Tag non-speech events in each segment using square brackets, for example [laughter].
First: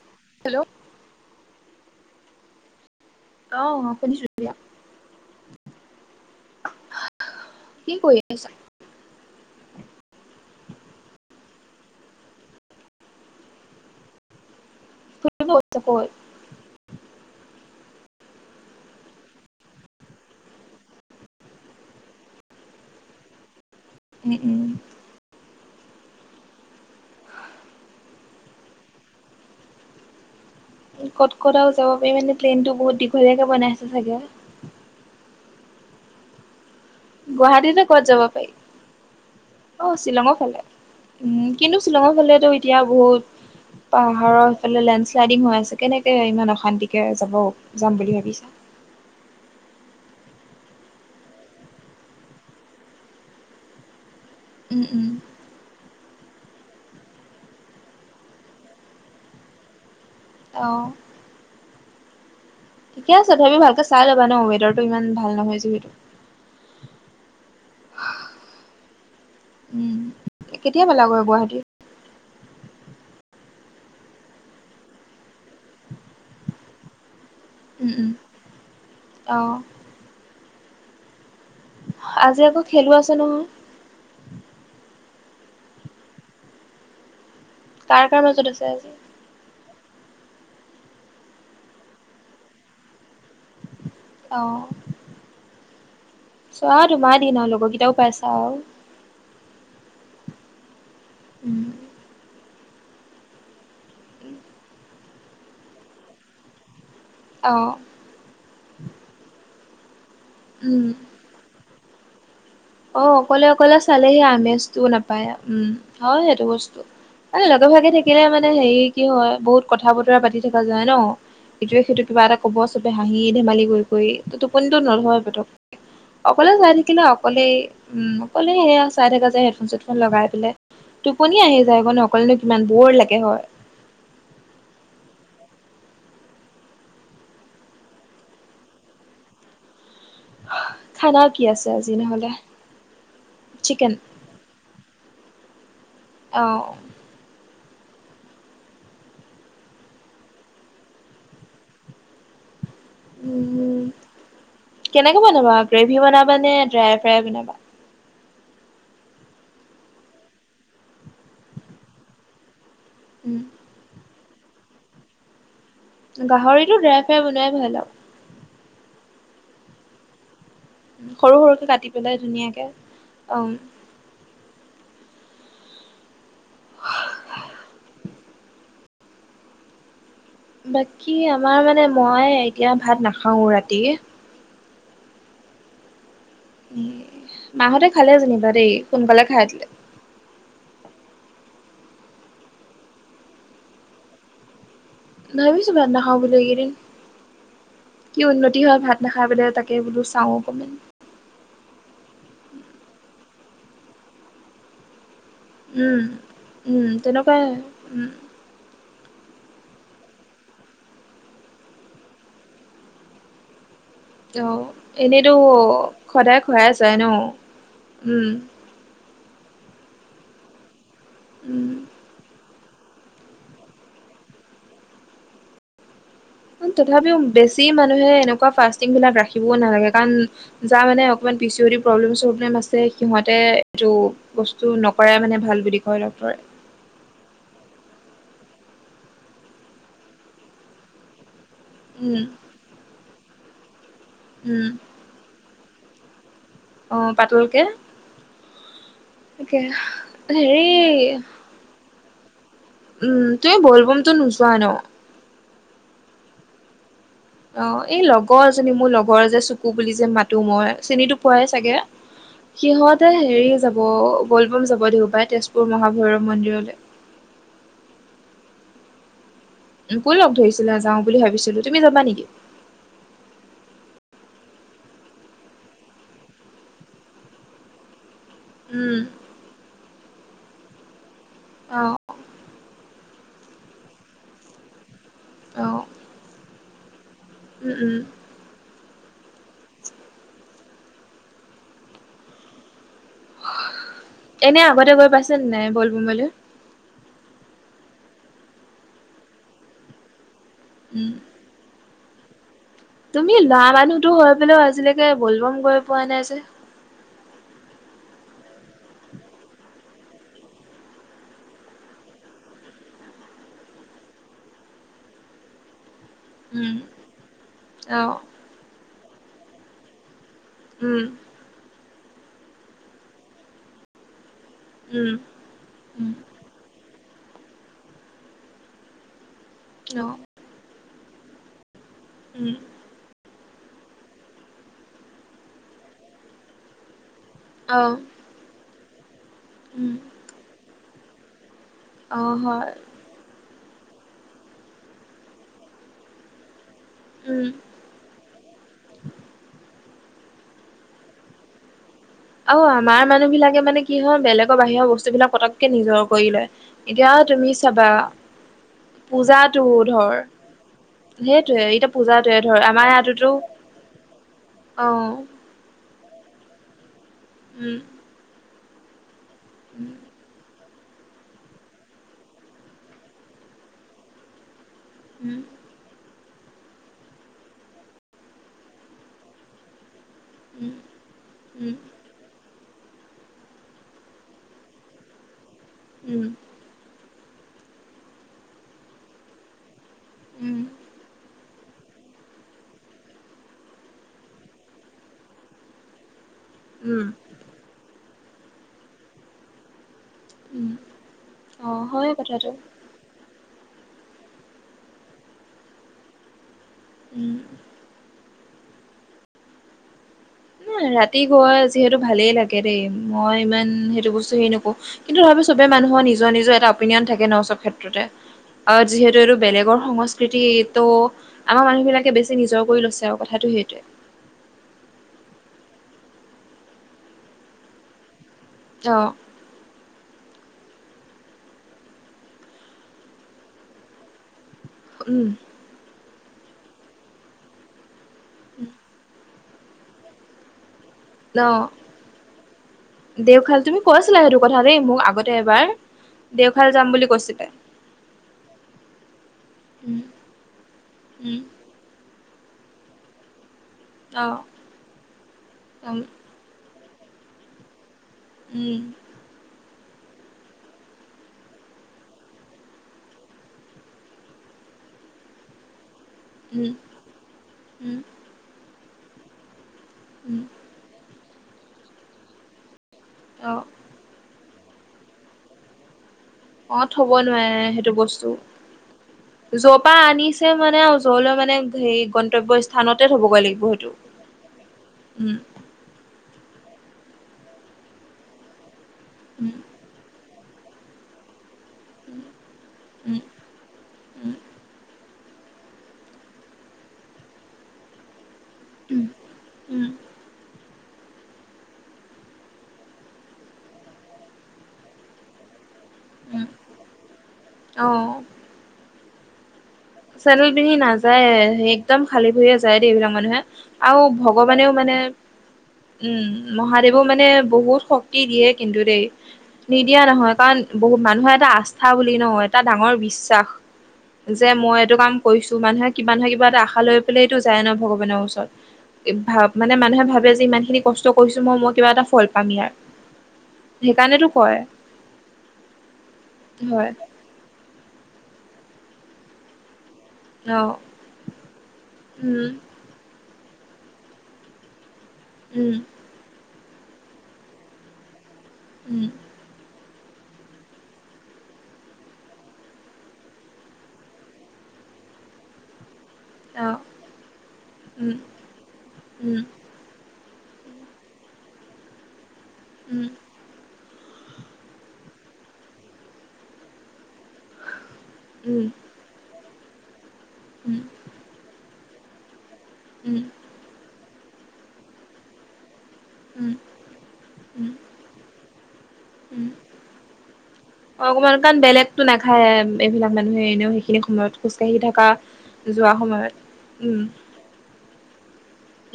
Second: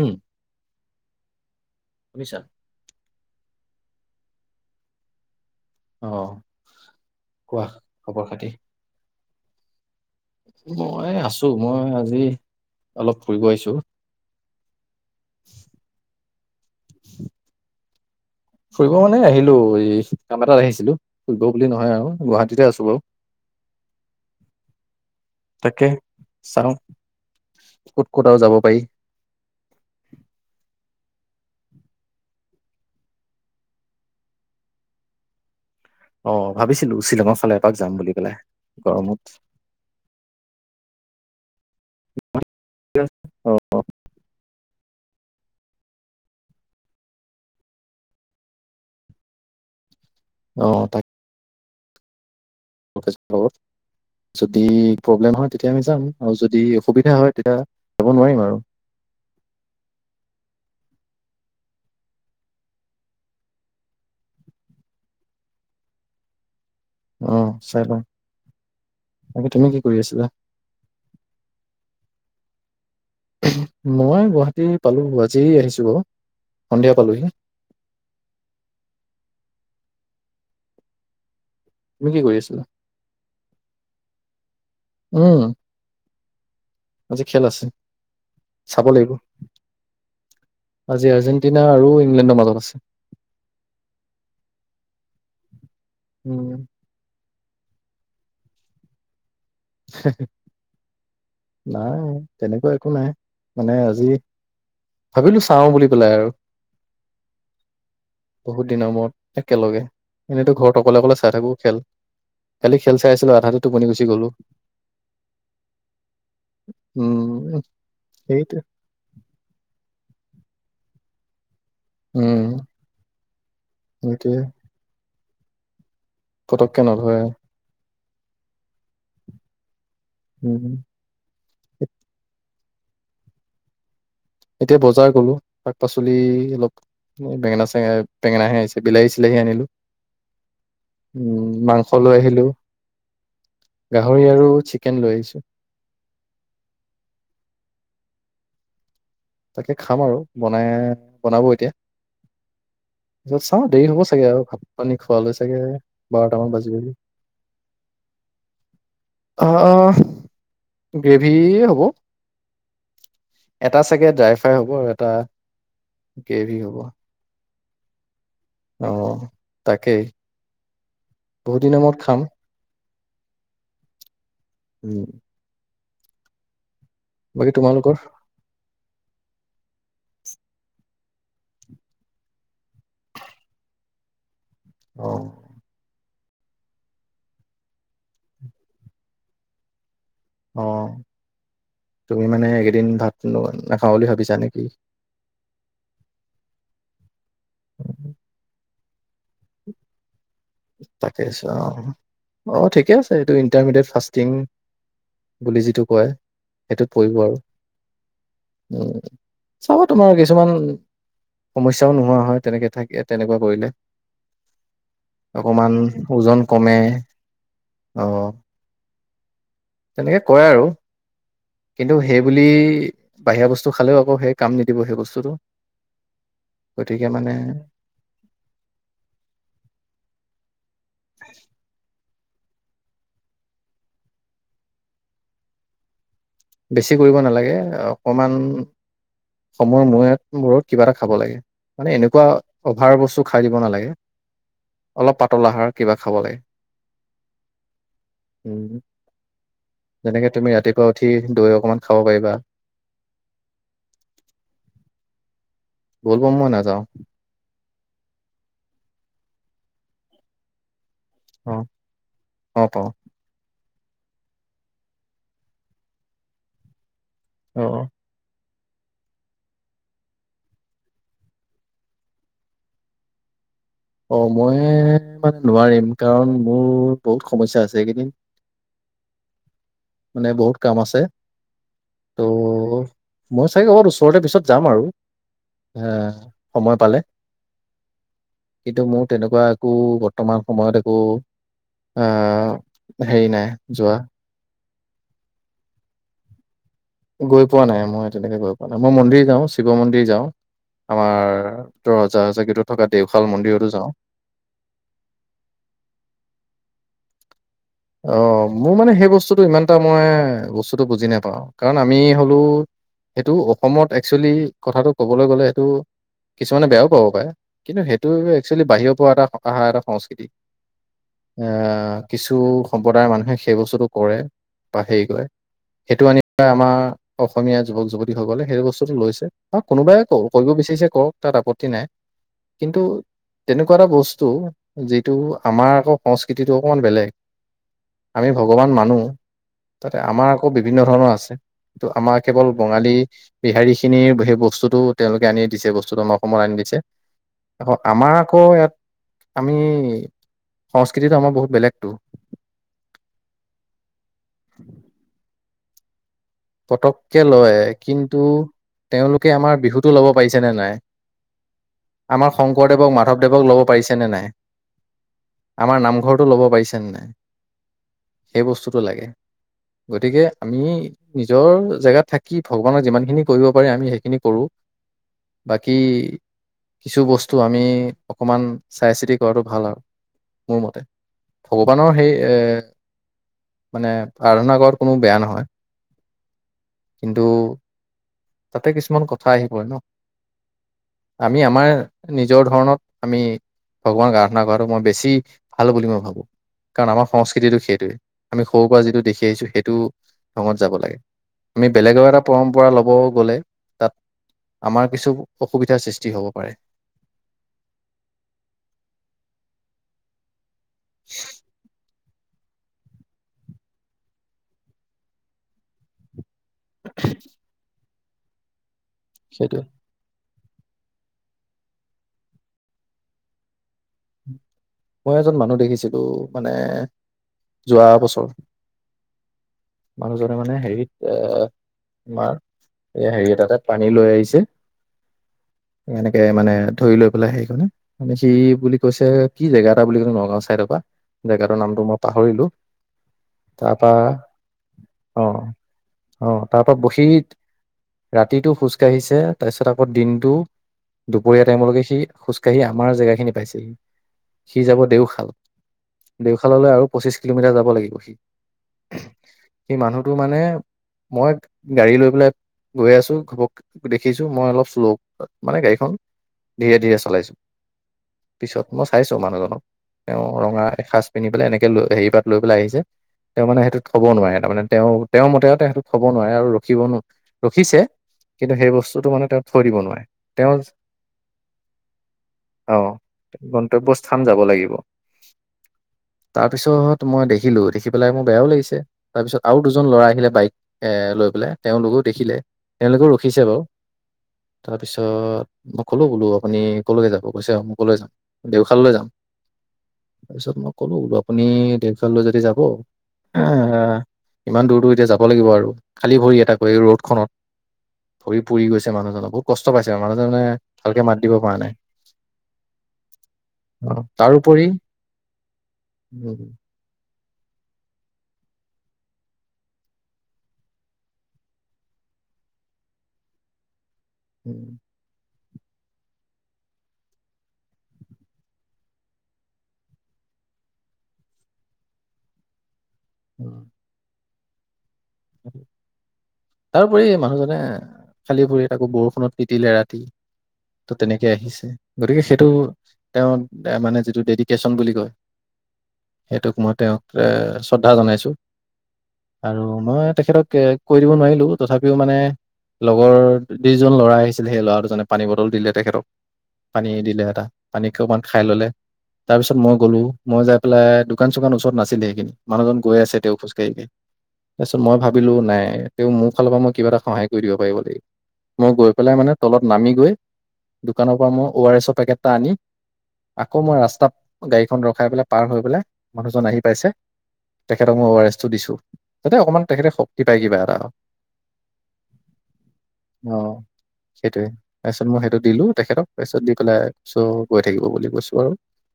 উম। Hello? শুনিছা? অ শুনিছো দিয়া। অহ, কোৱা কি কৰি খবৰ - আছা খাতি? মই আছো, মই আজি অলপ ফুৰিব আহিছো। ফক [inaudible] ফুৰিব মানে আহিলো এই কাম এটাত আহিছিলো, ফুৰিব বুলি নহয় আৰু গুৱাহাটীতে আছো বাৰু। উম উম তাকে চাওঁ, ক'ত ক'তাও যাব পাৰি? ক'ত ক'তাও যাব পাৰি মানে ট্ৰেইনটো বহুত দীঘলীয়াকৈ বনাই আছে চাগে? অ ভাবিছিলো শ্বিলঙৰ ফালে এপাক গুৱাহাটীতে যাম ক'ত বুলি যাব পেলাই পাৰি গৰমত। অ শ্বিলঙৰ ফালে। উম কিন্তু শ্বিলঙৰ ফালেতো এতিয়া বহুত অ', পাহাৰৰ সেইফালে লেণ্ড শ্লাইডিং হৈ আছে কেনে তেওঁ ইমান অশান্তিকে যাব যাম বুলি ভাবিছা? অ তাক [inaudible] যদি উম উম প্ৰব্লেম হয় তেতিয়া আমি যাম আৰু যদি অসুবিধা হয় তেতিয়া যাব নোৱাৰিম আৰু। অ। ঠিকে আছে ভাবি ভালকে চাই ল'বা ন ৱেদাৰতটো ইমান ভাল নহয় যিহেতু। অ চাই লওঁ। তাকে তুমি কি উম কৰি আছিলা? কেতিয়া পালাগৈ গুৱাহাটীৰ? মই গুৱাহাটী পালোঁ। আজি আহিছোঁ বাৰু, সন্ধিয়া পালোঁহি। উম উম। অ। তুমি কি আজি কৰি আকৌ আছিলা? খেলো আছে নহয় উম। আজি খেল আছে। কাৰ কাৰ মাজত আছে চাব আজি? লাগিব। আজি আৰ্জেণ্টিনা আৰু ইংলেণ্ডৰ মাজত আছে। অ, উম চোৱা তোমাৰ দিন আৰু লগৰ কেইটাও পাইছা আৰু। হেহ হে উম। নাই, তেনেকুৱা একো নাই। মানে আজি ভাবিলো চাওঁ বুলি পেলাই আৰু। অ। বহুত দিনৰ মূৰত একেলগে, এনেতো ঘৰত উম। অকলে অকলে চাই থাকোঁ খেল। কালি খেল অ চাই আছিলো অকলে আধাতে অকলে টোপনি গুচি চালেহি গলো আমেজটো নাপা- পায়। উম হয় সেইটো বস্তু। আৰু উম লগে ভাগে থাকিলে মানে সেইটোৱে হেৰি, কি হয় বহুত কথা বতৰা পাতি থকা যায় ন! ইটোয়ে সিটোক কিবা এটা উম কব চবে হাঁহি ধেমালি কৰি কৰি, ত সেইটোৱে টোপনিটো নধয়ে পতক- অকলে চাই পতককে থাকিলে নধৰে অকলেই উম, অকলে সেয়া চাই থাকা যে হেডফোন চেডফোন লগাই পেলাই, উম টোপনিয়ে আহি যায় অ ন অকলেনো কিমান বৰ লাগে হয়। এতিয়া বজাৰ গলো। শাক পাচলি অলপ- এই বেঙেনা চেঙেনা বেঙেনাহে আহিছে বিলাহী চিলাহী আনিলো। খানা কি উম আছে মাংস আজি লৈ নহ'লে আহিলো, চিকেন গাহৰি- ৰি আৰু চিকেন লৈ আহিছো। অ। তাকে খাম আৰু, বনাই বনাব এতিয়া। [inaudible] পিছত চাওঁ দেৰি উম, হ'ব চাগে আৰু ভাত পানী কেনেকে খোৱালৈ বনাবা চাগে গ্ৰেভি বনাবা বাৰটামান নে বাজিবগে। ড্ৰাই ফ্ৰাই বনাবা? [inaudible] অ অ গ্ৰেভি হ'ব। উম। এটা চাগে ড্ৰাই ফ্ৰাই হ'ব আৰু এটা, গ্ৰেভি হ'ব গাহৰিটো ড্ৰাই ফ্ৰাই বনোৱাই ভাল আৰু। অ তাকেই। সৰু বহুত সৰুকে দিনৰ কাটি মূৰত খাম পেলাই ধুনীয়াকে। অ উম। উম। বাকী তোমালোকৰ? বাকী আমাৰ মানে মই এতিয়া ভাত নাখাওঁ ৰাতি। অ। উম, মাহতে খালে যেনিবা দেই সোনকালে খাই উঠিলে। অ, তুমি মানে এইকেইদিন ভাত নো নাখাওঁ বুলি ভাবিছা নেকি? ভাবিছো ভাত নাখাওঁ বুলি এইকেইদিন। কি উন্নতি হয় ভাত- নাখায় পেলাই তাকে বোলো চাওঁ অকনমান। তাকে চাওঁ, অ ঠিকে আছে এইটো ইণ্টাৰমিডিয়েট ফাষ্ট তিঙ- বুলি যিটো উম, কয়, উম, সেইটোত পৰিব আৰু। তেনেকুৱাই উম। উম চাব তোমাৰ কিছুমান, সমস্যাও নোহোৱা হয় তেনেকে থাকে তেনেকুৱা কৰিলে অঁ এনেইতো অকমান ওজন সদায় খুৱাই কমে যায় ন অ ওম তেনেকে কয় আৰু উম। কিন্তু সেইবুলি বাহিৰা বস্তু খালেও আকৌ সেই কাম নিদিব সেই বস্তুটো। গতিকে তথাপিও মানে বেছি মানুহে এনেকুৱা ফাষ্টিং বিলাক ৰাখিবও নালাগে কাৰণ যা মানে অকণমান পিচিৰটি প্ৰব্লেম চব্লেম আছে সিহঁতে এইটো বস্তু নকৰাই মানে ভাল বুলি কয় ড্ক্তৰে। বেছি কৰিব নালাগে অকণমান সময়ৰ মূৰত কিবা এটা খাব লাগে। মানে উম এনেকুৱা অভাৰ বস্তু খাই দিব নালাগে। উমঁ! অলপ পাতল আহাৰ কিবা খাব লাগে। অঁ! পাতলকে উঁ তাকে যেনেকে তুমি হেৰি ৰাতিপুৱা উঠি দৈ অকমান খাব পাৰিবা। উমঁ! তুমি বলবমতো নোযোৱা ন। ব'ল বম মই নাযাওঁ। অঁ! এই লগৰজনী মোৰ লগৰ যে চোকু বুলি যে মাতো মই চেনীটো পোৱাই অ চাগে অ পাওঁ সিহঁত হেৰি যাব ব'ল বম যাব দেউবাৰে তেজপুৰ মহাভৈৰৱ মন্দিৰলৈ। অঁ অঁ! মোকো লগ ধৰিছিলে যাও বুলি ভাবিছিলো তুমি যাবা নেকি? অঁ! মই মানে নোৱাৰিম কাৰণ মোৰ বহুত সমস্যা আছে এইকেইদিন। উমঁ! মানে বহুত কাম আছে অঁ! ত' মই চাগে ওচৰতে পিছত যাম আৰু এ সময় পালে। উমঁ! উমঁ! কিন্তু মোৰ তেনেকুৱা একো বৰ্তমান সময়ত একো আহ হেৰি নাই যোৱা। এনে আগতে গৈ পাইছে ন নাই বলবমলৈ গৈ পোৱা নাই মই তেনেকে গৈ পোৱা নাই মই মন্দিৰ যাওঁ শিৱ মন্দিৰ যাওঁ উম আমাৰ তই ৰজা গেতত তুমি ল'ৰা মানুহতো হৈ পেললেও আজিলৈকে বলবম গৈ পোৱা নাই যে অঁ! মোৰ মানে সেই বস্তুটো ইমান এটা মই বস্তুটো বুজি নাপাওঁ কাৰণ আমি হলো এইটো অসমত একচৱেলি কথাটো কবলৈ গ'লে এইটো কিছুমানে উম বেয়াও পাব পাৰে কিন্তু অ সেইটো এক্চৱেলি বাহিৰৰ পৰা এটা অহা এটা সংস্কৃতি। উমঁ! আহ কিছু সম্প্ৰদায়ৰ মানুহে সেই বস্তুটো কৰে। বা হেৰি উম কৰে সেইটো উম আনি আমাৰ অসমীয়া যুৱক যুৱতীসকলে সেইটো বস্তুটো লৈছে। অ কোনোবাই কৰিব বিচাৰিছে কৰক তাত আপত্তি নাই উমঁ! কিন্তু তেনেকুৱা এটা বস্তু যিটো আমাৰ আকৌ সংস্কৃতিটো অকণমান বেলেগ অঁ! আমি ভগৱান মানো তাতে আমাৰ আকৌ বিভিন্ন ধৰণৰ আছে তো অ আমাৰ কেৱল হয় বঙালী বিহাৰী খিনিৰ সেই বস্তুটো তেওঁলোকে আনি দিছে বস্তুটো আমাৰ অসমত আনি দিছে। উম। অঁ আমাৰ আকৌ ইয়াত আমি সংস্কৃতিটো আমাৰ বহুত বেলেগতটো। আৰু আমাৰ মানুহ বিলাকে মানে কি হল, বেলেগৰ বাহিৰৰ বস্তু বিলাক পটককে নিজৰ কৰি লয়। এতিয়া পতককে তুমি লয় চাবা কিন্তু তেওঁলোকে আমাৰ পূজাটো বিহুতটো ল'ব ধৰ পাৰিছে নে নাই? সেইটোয়ে এতিয়া আমাৰ পূজাটোৱে ধৰ শংকৰদেৱক মাধৱদেৱক ল'ব পাৰিছে নে নাই? অঁ। আমাৰ নামঘৰটো ল'ব পাৰিছে নে নাই? উম। সেই বস্তুটো লাগে উম গতিকে আমি নিজৰ জেগাত থাকি ভগৱানক যিমান খিনি কৰিব পাৰে আমি সেইখিনি কৰো উম বাকী বাকী কিছু বস্তু আমি অকণমান চাই চিতি কৰাটো ভাল আৰু। মোৰ উম মতে, উম ভগৱানৰ সেই এ মানে আৰাধনা কৰাত কোনো বেয়া নহয়। উম। কিন্তু তাতে কিছুমান কথা আহি পৰে ন। উম। আমি আমাৰ নিজৰ ধৰণত আমি ভগৱানক আৰাধনা কৰাতো মই বেছি ভাল বুলি মই ভাবো। কাৰণ উম, আমাৰ সংস্কৃতিটো সেইটোৱে, আমি সৰুৰ পৰা যিটো দেখি আহিছো সেইটো ধঙত উম, যাব লাগে, আমি অ', বেলেগৰ হয় এটা কথাটো পৰম্পৰা ল'ব গ'লে তাত আমাৰ কিছু অসুবিধাৰ সৃষ্টি হ'ব পাৰে। উম। ৰাতি গোৱা যিহেতু ভালেই লাগে দেই মই ইমান সেইটো বস্তু হেৰি নকৰো, কিন্তু তথাপিও চবে মানুহৰ নিজ নিজৰ নিজৰ এটা অপিনিয়ন থাকে ন সব ক্ষেত্ৰতে অ যিহেতু এইটো সেইটোৱে বেলেগৰ সংস্ক কৃতি ত আমাৰ মানুহবিলাকে বেছি নিজৰ কৰি লৈছে আওঁ কথাটো সেইটোৱে। মই এজন মানুহ দেখিছিলো মানে যোৱা বছৰ। অঁ। মানুহজনে মানে হেৰিত এ তোমাৰ এই হেৰি এটাতে পানী লৈ আহিছে উম। এনেকে মানে ধৰি লৈ পেলাই সেইখনে মানে সি বুলি কৈছে কি জেগা এটা বুলি কলে নগাওঁ চাইডৰ পৰা জেগাটোৰ নামটো মই পাহৰিলো। দেওখাল তুমি কৈছিলা সেইটো কথা দেই মোক অ আগতে এবাৰ, অ দেওখাল তাৰপা যাম বহি বুলি কৈছিলে। ৰাতিটো খোজ কাঢ়িছে তাৰপিছত আকৌ উম, দিনটো উম, দুপৰীয়া টাইমলৈকে সি খোজকাঢ়ি আমাৰ জেগাখিনি পাইছেহি। অ', সি যাব দেওশাল, উম, দেওশাললৈ আৰু পঁচিশ কিলোমিটাৰ যাব লাগিব সি। উম। সি মানুহটো মানে মই গাড়ী লৈ পেলাই গৈ আছো ঘপককে দেখিছো মই অলপ শ্ল' মানে গাড়ীখন উম, ধীৰে ধীৰে চলাইছো। উম। পিছত মই চাইছো মানুহজনক, তেওঁ উম, ৰঙা এসাঁজ পিন্ধি পেলাই এনেকে লৈ হেৰি পাত লৈ পেলাই আহিছে। তেওঁ মানে অ'। সেইটোত থ'ব নোৱাৰে তাৰ মানে তেওঁৰ মতে সেইটোত থব নোৱাৰে আৰু ৰখিব অ থব নোৱাৰে ৰখিছে সেইটো বস্তু কিন্তু সেই বস্তুটো মানে তেওঁ থৈ দিব যৰ পৰা নোৱাৰে আনিছে তেওঁ মানে জৰলৈ মানে সেই গন্তব্য অ স্থানতে থবগৈ লাগিব সেইটো গন্তব্য স্থান যাব লাগিব উম তাৰ পিছত মই দেখিলো দেখি পেলাই মোৰ বেয়াও লাগিছে তাৰপিছত উম আৰু দুজন দুজন ল'ৰা আহিলে বাইক এ লৈ পেলাই তেওঁলোকো দেখিলে তেওঁলোকেও উম ৰখিছে বাৰু উম তাৰপিছত মই ক'লো বোলো আপুনি কলৈকে যাব কৈছে মই আমুকলে যাম দেওশাললৈ উম যাম উম তাৰপিছত মই ক'লো বোলো আপুনি দেওশাললৈ যদি যাব এ হা হা ইমান দূৰ দূৰ এতিয়া যাব লাগিব আৰু খালি উম ভৰিৰে তাকো এই ৰ'দখনত অ ভৰি পুৰি গৈছে মানুহজনক আক কষ্ট পাইছে মানুহজনে চেন্দেল মানে পিন্ধি ভালকে মাত নাযায় দিব পৰা নাই একদম খালি ভৰিৰে যায় দেই এইবিলাক মানুহে আৱ অ', তাৰোপৰি ভগৱানেও মানে উম মহাদেৱো মানে বহুত শক্তি দিয়ে কিন্তু দেই নিদিয়া নহয় কাৰণ বহুত মানুহৰ এটা আস্থা বুলি ন এটা ডাঙৰ বিশ্বাস যে উম, মই এইটো কাম কৰিছো মানুহে কিবা নহয় কিবা এটা আশা লৈ পেলাইটো যায় ন ভগৱানৰ ওচৰত ভা মানে মানুহে ভাবে যে ইমান খিনি কষ্ট কৰিছো মই মই কিবা এটা ফল পাম ইয়াৰ উম সেইকাৰণেটো কয় তাৰ হয় ওপৰি মানুহজনে খালি ভৰিৰে আকৌ বৰষুণত তিতিলে ৰাতি অ ত তেনেকে আহিছে গতিকে উম সেইটো তেওঁ মানে যিটো ডেডিকেশ্যন বুলি কয় উম সেইটোক মই তেওঁক এ শ্ৰদ্ধা জনাইছো উম আৰু মই তেখেতক এ কৈ দিব নোৱাৰিলো তথাপিও মানে লগৰ যিজন ল'ৰা আহিছিল সেই ল'ৰা দুজনে পানী বটল দিলে তেখেতক অ পানী দিলে এটা পানী উম অকমান খাই ললে উম তাৰ পিছত মই গলো মই যাই পেলাই দোকান চোকান ওচৰত নাছিলে সেইখিনি মানুহজন গৈ উম আছে তেওঁ খোজ কাঢ়ি কাঢ়ি তাৰপিছত মই ভাবিলো নাই তেওঁ মোৰ ফালৰ পৰা মই কিবা এটা সহায় কৰি দিব পাৰিব লাগি উম মই গৈ পেলাই মানে তলত নামি গৈ উম দোকানৰ পৰা মই ঔ আৰ এছৰ পেকেট এটা আনি উম আকৌ মই ৰাস্তাত গাড়ীখন ৰখাই পেলাই পাৰ হৈ পেলাই উম মানুহজন উম আহি পাইছে উম তেখেতক মই ঔ আৰ এছ টো দিছো যাতে অকণমান তেখেতে শক্তি পাই কিবা এটা অ অকমান কাৰণ বেলেগতো নাখায় এইবিলাক মানুহে অ' এনেও সেইখিনি সময়ত সেইটোৱে। খোজকাঢ়ি থকা তাৰপিছত মই সেইটো দিলোঁ যোৱা তেখেতক সময়ত তাৰপিছত দি পেলাই উম চ' গৈ থাকিব বুলি কৈছোঁ আৰু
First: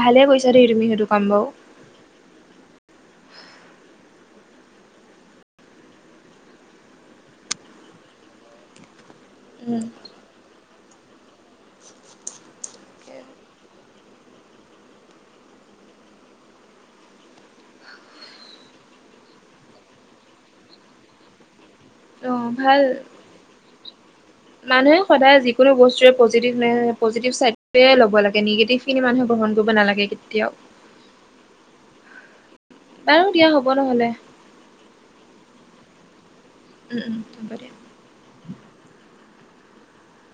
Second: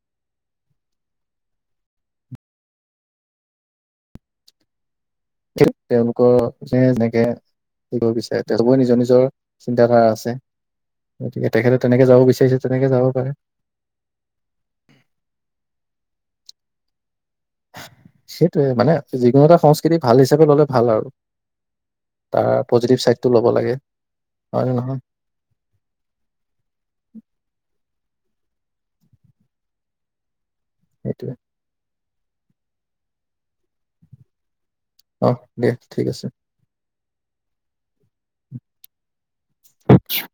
ভালে কৈছা দেই তুমি সেইটো কাম বাৱ তেওঁলোকৰ যে যেনেকে দিব বিচাৰে তেওঁলোকৰ নিজৰ নিজৰ উম চিন্ত ধাৰা আছে গতিকে তেখেতে তেনেকে যাব বিচাৰিছে তেনেকে যাব পাৰে সেইটোয়ে মানে যিকোনো এটা সংস্কৃতি ভাল হিচাপে ললে ভাল আৰু অ তাৰ পজিটিভ ছাইডটো ল'ব লাগে হয় নে মানুহ নহয় সদায় যিকোনো বস্তুৱে পজিটিভ পজিটিভ চাইডে ল'ব লাগে, নিগেটিভ খিনি মানুহে গ্ৰহণ কৰিব নালাগে। কেতিয়াও। সেইটোৱে বাৰু দিয়া হ'ব নহলে অ দিয়া ঠিক আছে। উম উম আা [inaudible]